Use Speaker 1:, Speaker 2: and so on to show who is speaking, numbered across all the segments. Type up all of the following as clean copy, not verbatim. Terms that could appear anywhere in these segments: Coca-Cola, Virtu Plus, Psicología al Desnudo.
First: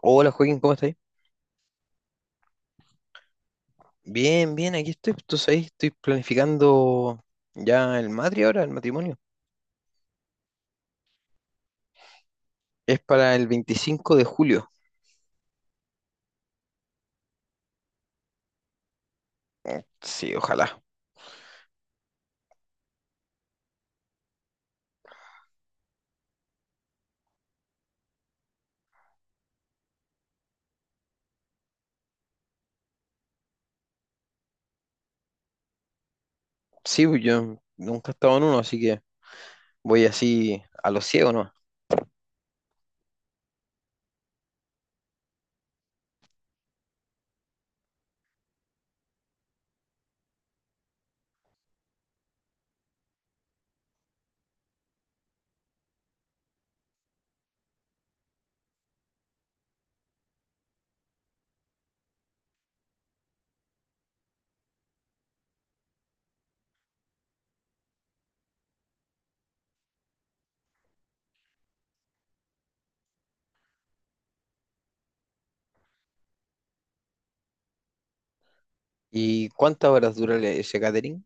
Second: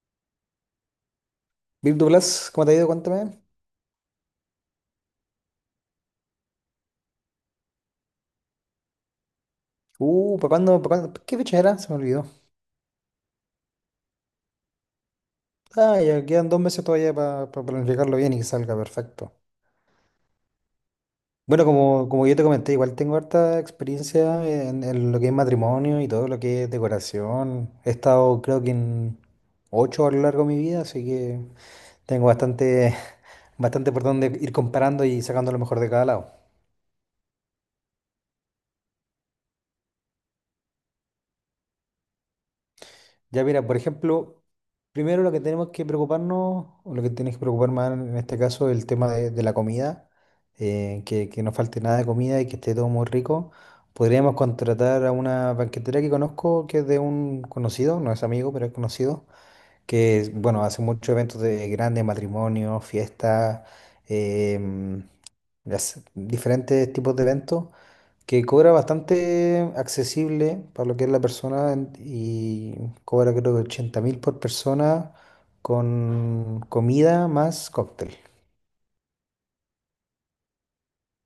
Speaker 1: Hola Joaquín, ¿cómo estáis?
Speaker 2: Virtu Plus, ¿cómo te ha ido? Cuéntame.
Speaker 1: Bien, bien, aquí estoy. Tú sabes, estoy planificando ya el matri ahora, el matrimonio.
Speaker 2: Para cuándo? ¿Qué fecha era? Se me olvidó.
Speaker 1: Es para el 25 de julio.
Speaker 2: Ah, ya quedan dos meses todavía para planificarlo bien y que salga perfecto.
Speaker 1: Sí, ojalá.
Speaker 2: Bueno, como yo te comenté, igual tengo harta experiencia en lo que es matrimonio y todo lo que es decoración. He estado, creo que en ocho a lo largo de mi vida, así que tengo bastante, bastante por donde ir comparando y sacando lo mejor de cada lado.
Speaker 1: Sí, pues yo nunca he estado en uno, así que voy así a lo ciego, ¿no?
Speaker 2: Ya mira, por ejemplo, primero lo que tenemos que preocuparnos, o lo que tienes que preocupar más en este caso, el tema de la comida, que no falte nada de comida y que esté todo muy rico. Podríamos contratar a una banquetera que conozco, que es de un conocido, no es amigo, pero es conocido, que, bueno, hace muchos eventos de grandes matrimonios, fiestas, em, hace diferentes tipos de eventos que cobra bastante accesible para lo que es la persona y cobra creo que 80 mil por persona con comida más cóctel.
Speaker 1: ¿Y cuántas horas dura ese catering?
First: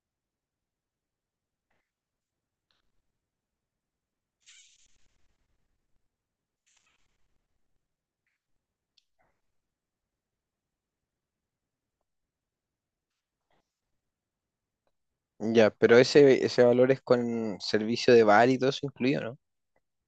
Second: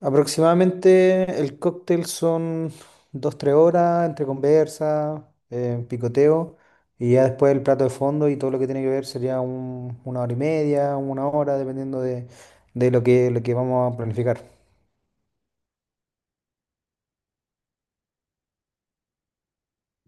Speaker 2: Aproximadamente el cóctel son dos tres horas entre conversa, picoteo, y ya después el plato de fondo y todo lo que tiene que ver sería una hora y media, una hora, dependiendo de lo que vamos a planificar.
Speaker 1: Ya, pero ese valor es con servicio de bar y todo eso incluido,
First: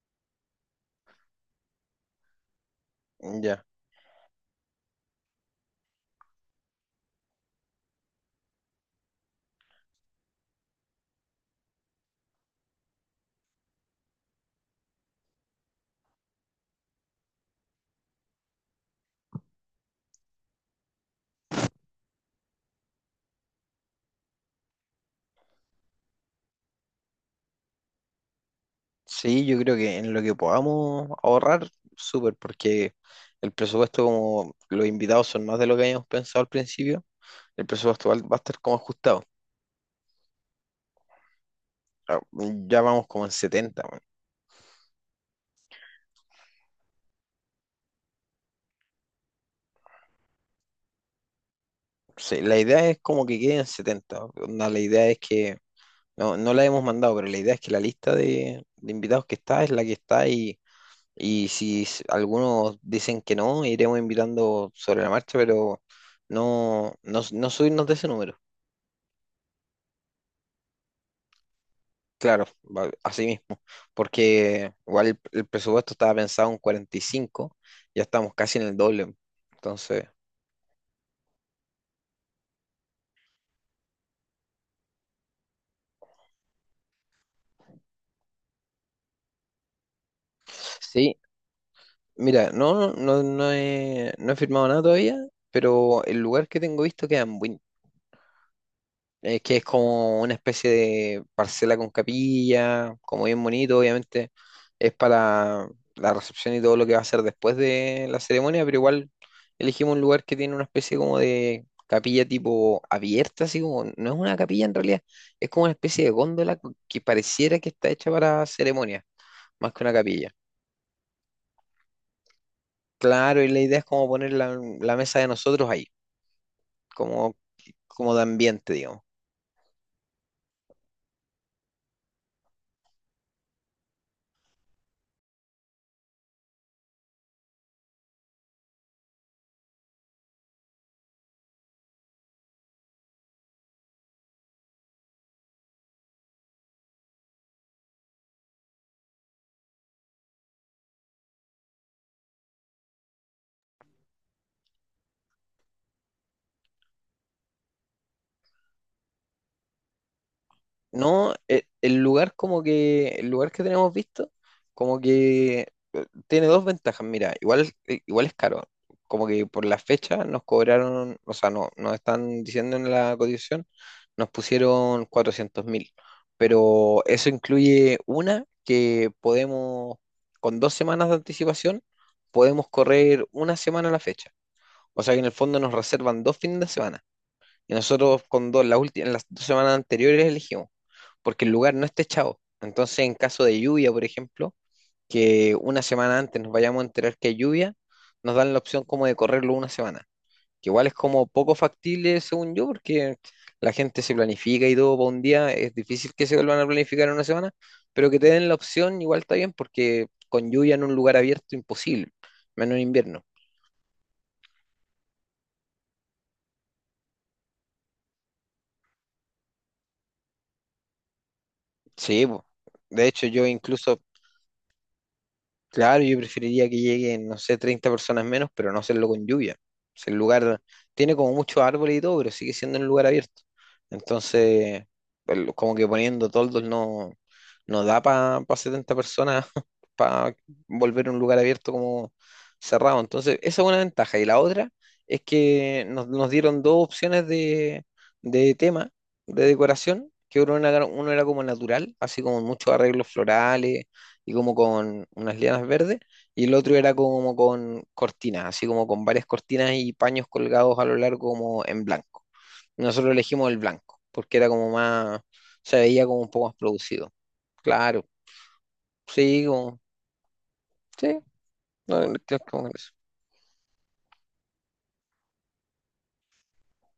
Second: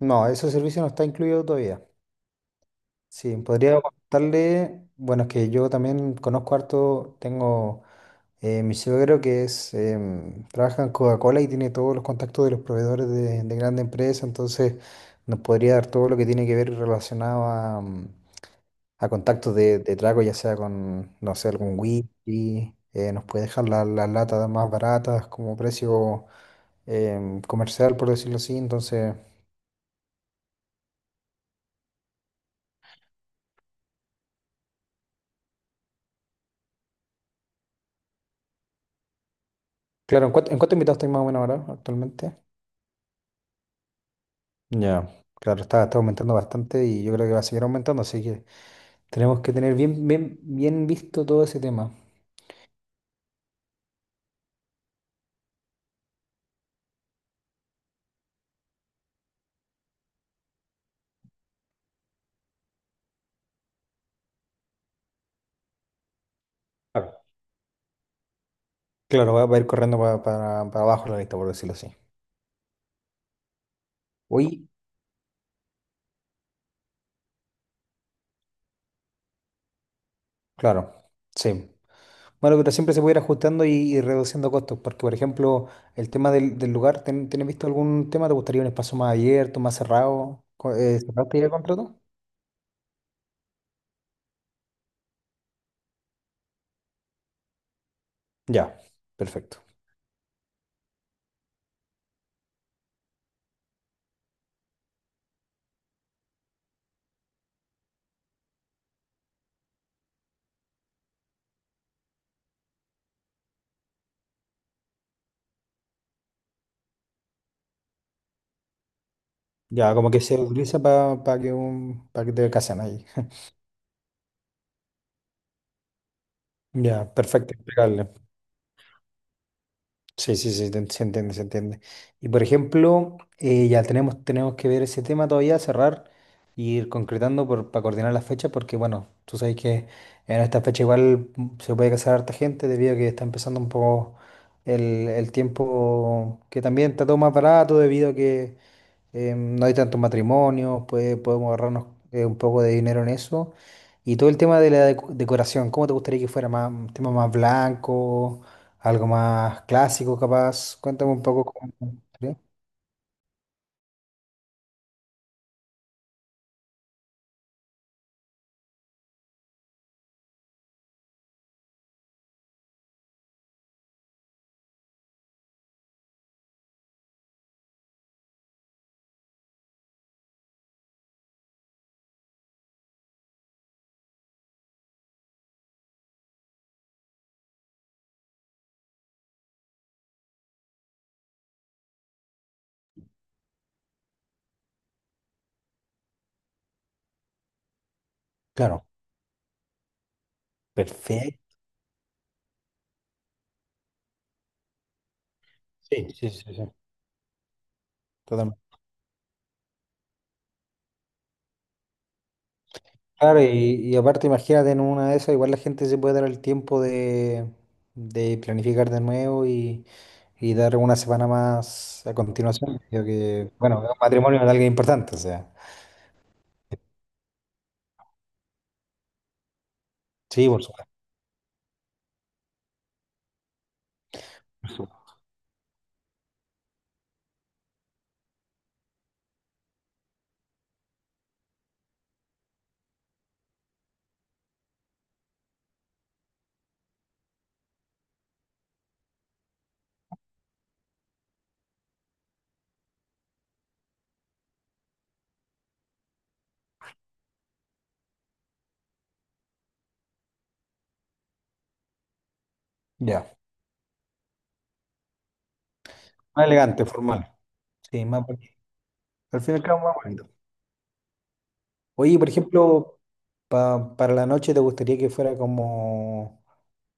Speaker 2: No, ese servicio no está incluido todavía. Sí,
Speaker 1: ¿no? Ya.
Speaker 2: podría contarle, bueno, es que yo también conozco harto, tengo mi suegro que es, trabaja en Coca-Cola y tiene todos los contactos de los proveedores de grandes empresas, entonces nos podría dar todo lo que tiene que ver relacionado a, a contactos de trago, ya sea con, no sé, algún whisky, nos puede dejar las latas más baratas como precio comercial, por decirlo así, entonces,
Speaker 1: Sí, yo creo que en lo que podamos ahorrar, súper, porque el presupuesto, como los invitados son más de lo que habíamos pensado al principio. El presupuesto va a estar como ajustado.
Speaker 2: claro, ¿en cuánto invitados estáis más o menos ahora
Speaker 1: Ah,
Speaker 2: actualmente?
Speaker 1: ya vamos como en 70 weón.
Speaker 2: Ya, claro, está aumentando bastante y yo creo que va a seguir aumentando, así que tenemos que tener bien, bien, bien visto todo ese tema.
Speaker 1: Sí, la idea es como que quede en 70. Onda, la idea es que, no, no la hemos mandado, pero la idea es que la lista de invitados que está es la que está, y si algunos dicen que no, iremos invitando sobre la marcha, pero
Speaker 2: Claro,
Speaker 1: no subirnos de ese número.
Speaker 2: claro, va a ir corriendo para abajo la lista, por decirlo así.
Speaker 1: Claro, así mismo,
Speaker 2: Hoy,
Speaker 1: porque igual el presupuesto estaba pensado en 45, ya estamos casi en el doble. Entonces...
Speaker 2: claro, sí. Bueno, pero siempre se puede ir ajustando y reduciendo costos, porque por ejemplo, el tema del lugar, ¿tienes visto algún tema? ¿Te gustaría un espacio más abierto, más cerrado?
Speaker 1: Sí,
Speaker 2: ¿Cerraste ya el contrato?
Speaker 1: mira, no he, no he firmado nada todavía, pero el lugar que tengo visto queda en Buin,
Speaker 2: Ya,
Speaker 1: que es
Speaker 2: perfecto.
Speaker 1: como una especie de parcela con capilla, como bien bonito. Obviamente es para la recepción y todo lo que va a ser después de la ceremonia, pero igual elegimos un lugar que tiene una especie como de capilla tipo abierta, así como, no es una capilla en realidad, es como una especie de góndola que pareciera que está hecha para ceremonia, más que una
Speaker 2: Ya, como que
Speaker 1: capilla.
Speaker 2: se utiliza para que te casen ahí.
Speaker 1: Claro, y la idea es como poner la mesa de nosotros ahí.
Speaker 2: Ya,
Speaker 1: Como,
Speaker 2: perfecto, impecable.
Speaker 1: como de ambiente, digamos.
Speaker 2: Sí, sí, sí, se entiende, se entiende. Y por ejemplo, ya tenemos que ver ese tema todavía, cerrar y ir concretando para coordinar las fechas, porque bueno, tú sabes que en esta fecha igual se puede casar harta gente debido a que está empezando un poco el, el tiempo que también está todo más barato debido a que no hay tantos matrimonios, podemos ahorrarnos un poco de dinero en eso. Y todo el tema de la decoración, ¿cómo te gustaría que fuera? Más, un tema más blanco, algo más clásico capaz. Cuéntame un
Speaker 1: No,
Speaker 2: poco
Speaker 1: e-
Speaker 2: cómo te
Speaker 1: el, lugar
Speaker 2: gustaría.
Speaker 1: como que, el lugar que tenemos visto, como que tiene dos ventajas, mira, igual, igual es caro, como que por la fecha nos cobraron, o sea, no, nos están diciendo en la cotización, nos pusieron 400.000, pero eso incluye una que podemos, con dos semanas de anticipación, podemos correr una semana a la fecha, o sea que en el fondo nos reservan dos fines de semana. Y nosotros con dos, la última, en las dos semanas anteriores elegimos, porque el lugar no está echado. Entonces, en caso de lluvia, por ejemplo, que una semana antes nos vayamos a enterar que hay lluvia, nos dan la opción
Speaker 2: Claro,
Speaker 1: como de correrlo una semana, que igual es como poco
Speaker 2: perfecto.
Speaker 1: factible, según yo, porque la gente se planifica y todo para un día, es
Speaker 2: Sí,
Speaker 1: difícil que
Speaker 2: sí,
Speaker 1: se
Speaker 2: sí,
Speaker 1: vuelvan a
Speaker 2: sí,
Speaker 1: planificar en una semana, pero que te den la
Speaker 2: totalmente.
Speaker 1: opción igual está bien, porque con lluvia en un lugar abierto, imposible, menos en invierno.
Speaker 2: Claro, y aparte imagínate en una de esas, igual la gente se puede dar el tiempo de planificar de nuevo y dar una semana más a
Speaker 1: Sí, po.
Speaker 2: continuación. Creo
Speaker 1: De hecho, yo
Speaker 2: que, bueno, es un
Speaker 1: incluso,
Speaker 2: matrimonio de alguien importante, o sea.
Speaker 1: claro, yo preferiría que lleguen, no sé, 30 personas menos, pero no hacerlo con lluvia. O el
Speaker 2: Sí,
Speaker 1: lugar
Speaker 2: por supuesto.
Speaker 1: tiene como muchos árboles y todo, pero sigue siendo un lugar abierto. Entonces,
Speaker 2: Eso.
Speaker 1: como que poniendo toldos no, no da para 70 personas para volver un lugar abierto como cerrado. Entonces, esa es una ventaja. Y la otra es que nos dieron dos opciones de tema, de decoración, que uno era como natural, así como muchos arreglos florales y como con unas lianas verdes, y el otro era como con cortinas, así como con varias cortinas y paños colgados a lo largo como en blanco. Nosotros
Speaker 2: Ya.
Speaker 1: elegimos el blanco, porque era como más, se veía como un
Speaker 2: Más
Speaker 1: poco más
Speaker 2: elegante,
Speaker 1: producido.
Speaker 2: formal.
Speaker 1: Claro,
Speaker 2: Sí, más bonito. Al
Speaker 1: sí,
Speaker 2: fin y al
Speaker 1: como,
Speaker 2: cabo, más bonito.
Speaker 1: sí, no, no,
Speaker 2: Oye,
Speaker 1: no,
Speaker 2: por
Speaker 1: como eso.
Speaker 2: ejemplo, para la noche, ¿te gustaría que fuera como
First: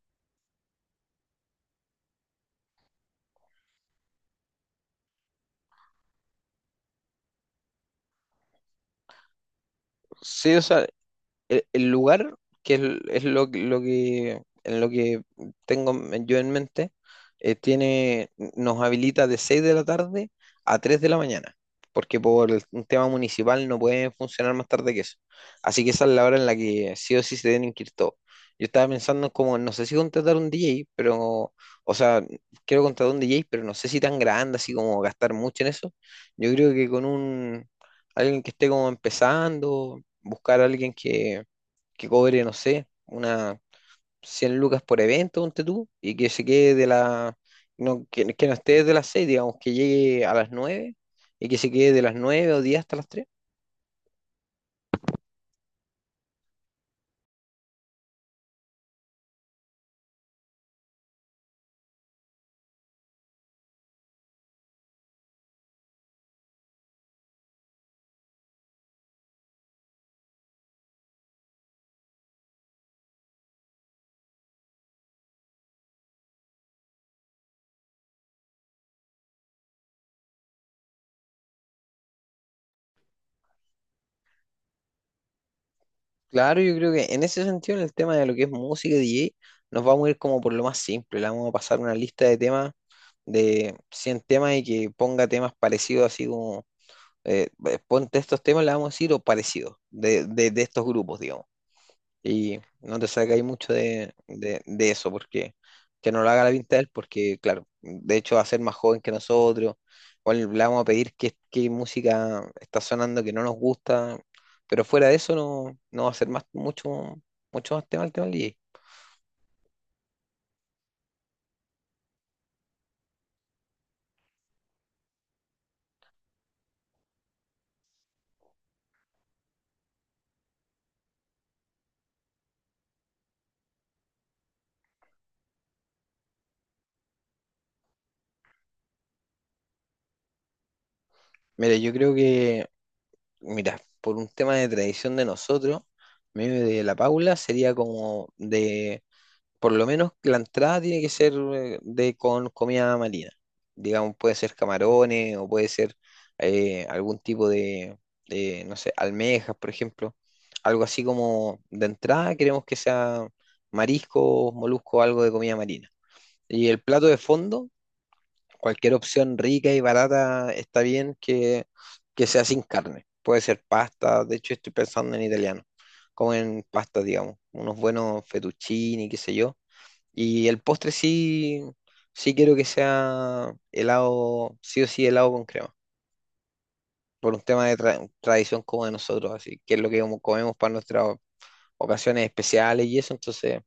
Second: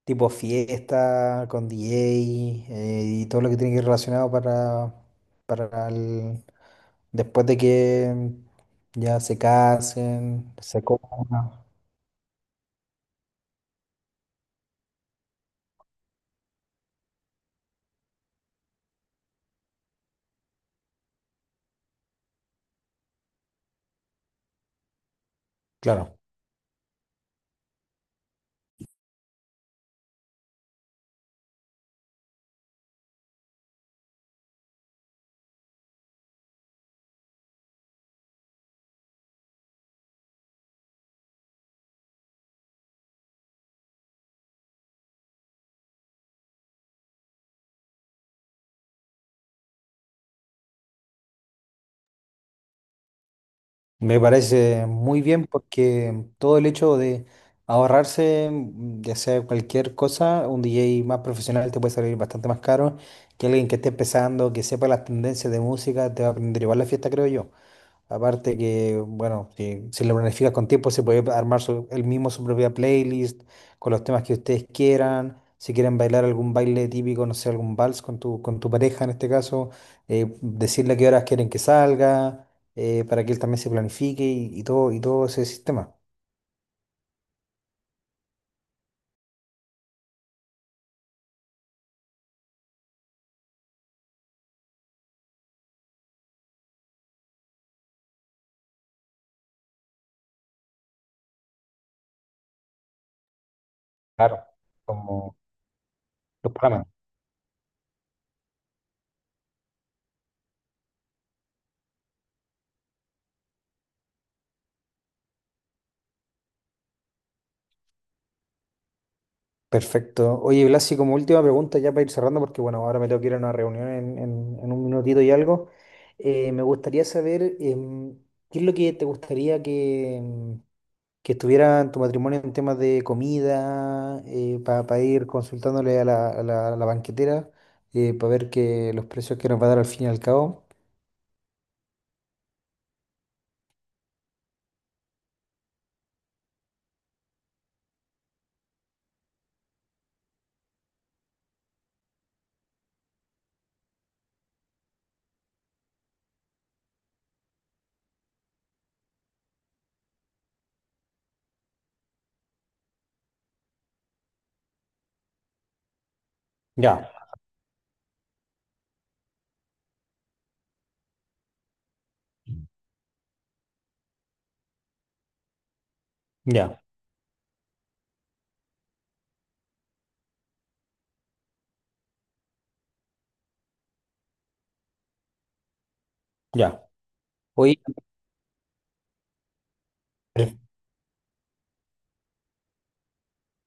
Speaker 2: tipo fiesta, con DJ y todo lo que tiene que ir relacionado para después de que ya se
Speaker 1: Sí,
Speaker 2: casen,
Speaker 1: o
Speaker 2: se
Speaker 1: sea,
Speaker 2: coman?
Speaker 1: el lugar, que es, es lo que, en lo que tengo yo en mente, tiene, nos habilita de 6 de la tarde a 3 de la mañana, porque por un tema municipal no pueden funcionar más tarde que eso. Así que esa es
Speaker 2: Claro.
Speaker 1: la hora en la que sí o sí se deben inscribir todos. Yo estaba pensando como, no sé si contratar un DJ, pero, o sea, quiero contratar un DJ, pero no sé si tan grande, así como gastar mucho en eso. Yo creo que con un, alguien que esté como empezando, buscar a alguien que cobre, no sé, unas 100 lucas por evento, ponte tú, y que se quede de la, no, que no esté desde las 6 digamos, que llegue a las 9 y que se quede de las 9 o 10 hasta las 3.
Speaker 2: Me parece muy bien porque todo el hecho de ahorrarse, ya sea cualquier cosa, un DJ más profesional te puede salir bastante más caro que alguien que esté empezando, que sepa las tendencias de música, te va a aprender igual la fiesta, creo yo. Aparte que, bueno, si lo planificas con tiempo, se puede armar él mismo su propia playlist con los temas que ustedes quieran. Si quieren bailar algún baile típico, no sé, algún vals con tu pareja en este caso, decirle a qué horas quieren que salga, para que él también se planifique y todo ese sistema.
Speaker 1: Claro, yo creo que en ese sentido, en el tema de lo que es música y DJ, nos vamos a ir como por lo más simple, le vamos a pasar una lista de temas, de 100 temas y que ponga temas parecidos, así como, ponte estos temas, le vamos a decir, o parecidos, de de estos grupos, digamos. Y no te sacáis mucho
Speaker 2: Claro,
Speaker 1: de eso,
Speaker 2: como
Speaker 1: porque que no lo haga la
Speaker 2: los
Speaker 1: pinta de
Speaker 2: programas.
Speaker 1: él, porque claro, de hecho va a ser más joven que nosotros, o le vamos a pedir qué música está sonando que no nos gusta, pero fuera de eso no, no va a ser mucho, mucho más tema el tema del DJ.
Speaker 2: Perfecto. Oye, Blasi, como última pregunta, ya para ir cerrando, porque bueno, ahora me tengo que ir a una reunión en un minutito y algo. Me gustaría saber qué es lo que te gustaría que estuviera en tu matrimonio en temas de comida, para ir consultándole a a la banquetera, para ver que los precios que nos va a dar al fin y al cabo.
Speaker 1: Mira, yo creo que, mira, por un tema de tradición de nosotros, medio de la Paula sería como de, por lo menos la entrada tiene que ser de con comida marina. Digamos, puede ser camarones o puede ser algún tipo de, no sé, almejas, por ejemplo. Algo así como de entrada queremos que sea marisco, molusco, algo de comida marina. Y el plato
Speaker 2: Ya,
Speaker 1: de fondo, cualquier opción rica y barata está bien, que sea sin carne. Puede ser pasta, de hecho estoy pensando en italiano, como en
Speaker 2: ya,
Speaker 1: pasta, digamos, unos buenos fettuccini, qué sé yo, y el postre sí, sí quiero que sea helado, sí o sí helado con crema,
Speaker 2: ya.
Speaker 1: por un tema de
Speaker 2: Oye,
Speaker 1: tradición como de nosotros, así que es lo que como comemos para nuestras ocasiones especiales y eso, entonces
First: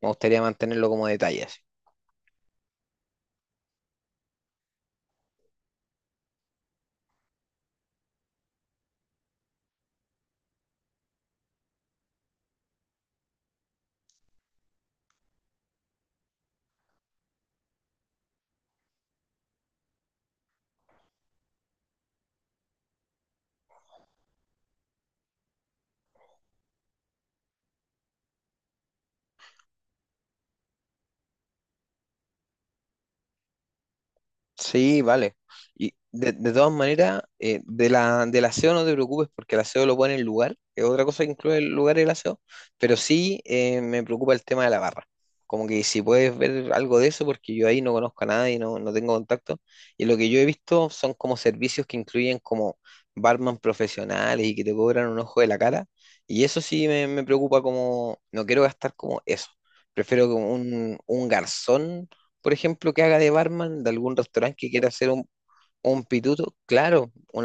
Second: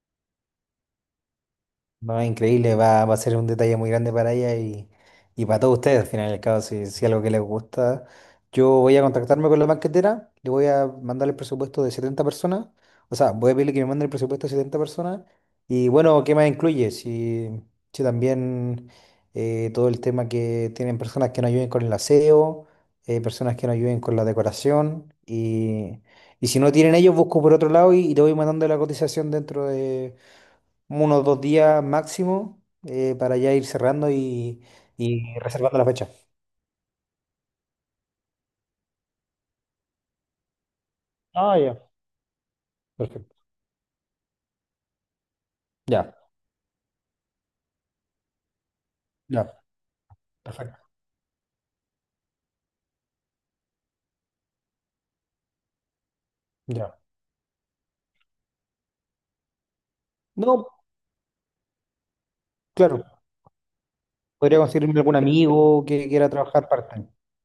Speaker 1: me gustaría mantenerlo como detalle, así.
Speaker 2: no, increíble, va a ser un detalle muy grande para ella y para todos ustedes, al final del cabo, si algo que les gusta. Yo voy a contactarme con la banquetera, le voy a mandar el presupuesto de 70 personas, o sea, voy a pedirle que me mande el presupuesto de 70 personas y bueno, ¿qué más incluye? Si, si también todo el tema que tienen personas que nos ayuden con el aseo, personas que nos ayuden con la decoración y si no tienen ellos, busco por otro lado y te voy mandando la cotización dentro de unos dos días máximo para ya ir cerrando y,
Speaker 1: Sí, vale.
Speaker 2: y reservando la
Speaker 1: Y
Speaker 2: fecha.
Speaker 1: de todas maneras, de del aseo no te preocupes porque el aseo lo pone en lugar, que es otra cosa que
Speaker 2: Ah,
Speaker 1: incluye el
Speaker 2: ya,
Speaker 1: lugar y el aseo, pero
Speaker 2: perfecto.
Speaker 1: sí me preocupa el tema de la barra. Como que si
Speaker 2: Ya,
Speaker 1: puedes ver algo de eso, porque yo ahí no conozco a nadie, no, no tengo
Speaker 2: ya,
Speaker 1: contacto. Y lo que yo he
Speaker 2: perfecto.
Speaker 1: visto son como servicios que incluyen como barman profesionales y que te cobran un ojo de la cara. Y eso sí
Speaker 2: Ya.
Speaker 1: me preocupa como, no quiero gastar como eso. Prefiero como
Speaker 2: No,
Speaker 1: un garzón por ejemplo, que
Speaker 2: claro,
Speaker 1: haga de barman de algún restaurante
Speaker 2: podría
Speaker 1: que quiera
Speaker 2: conseguirme
Speaker 1: hacer
Speaker 2: algún amigo
Speaker 1: un
Speaker 2: que quiera
Speaker 1: pituto,
Speaker 2: trabajar part-time.
Speaker 1: claro, un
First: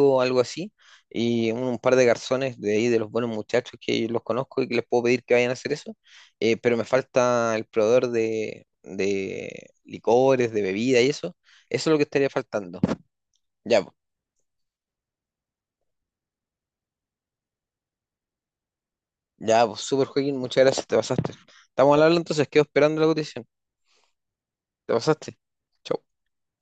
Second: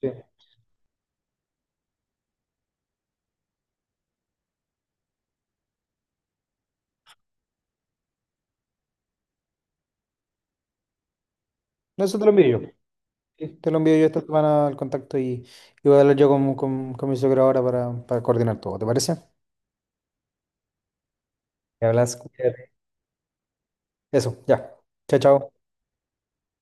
Speaker 2: Sí.
Speaker 1: algo así, y un par de garzones de ahí, de los buenos muchachos que los conozco y que les puedo pedir que vayan a hacer eso, pero me falta el proveedor de licores, de bebida y eso es lo que
Speaker 2: No, eso te
Speaker 1: estaría
Speaker 2: lo envío yo.
Speaker 1: faltando.
Speaker 2: Sí, te lo
Speaker 1: Ya, po.
Speaker 2: envío yo esta semana al contacto y voy a hablar yo con mi suegro ahora para coordinar todo. ¿Te parece?
Speaker 1: Ya, pues, super Joaquín, muchas gracias, te pasaste.
Speaker 2: Me
Speaker 1: Estamos al habla
Speaker 2: hablas,
Speaker 1: entonces, quedo
Speaker 2: cuídate.
Speaker 1: esperando la cotización,
Speaker 2: Eso, ya.
Speaker 1: te
Speaker 2: Chao,
Speaker 1: pasaste.
Speaker 2: chao.
Speaker 1: Chau.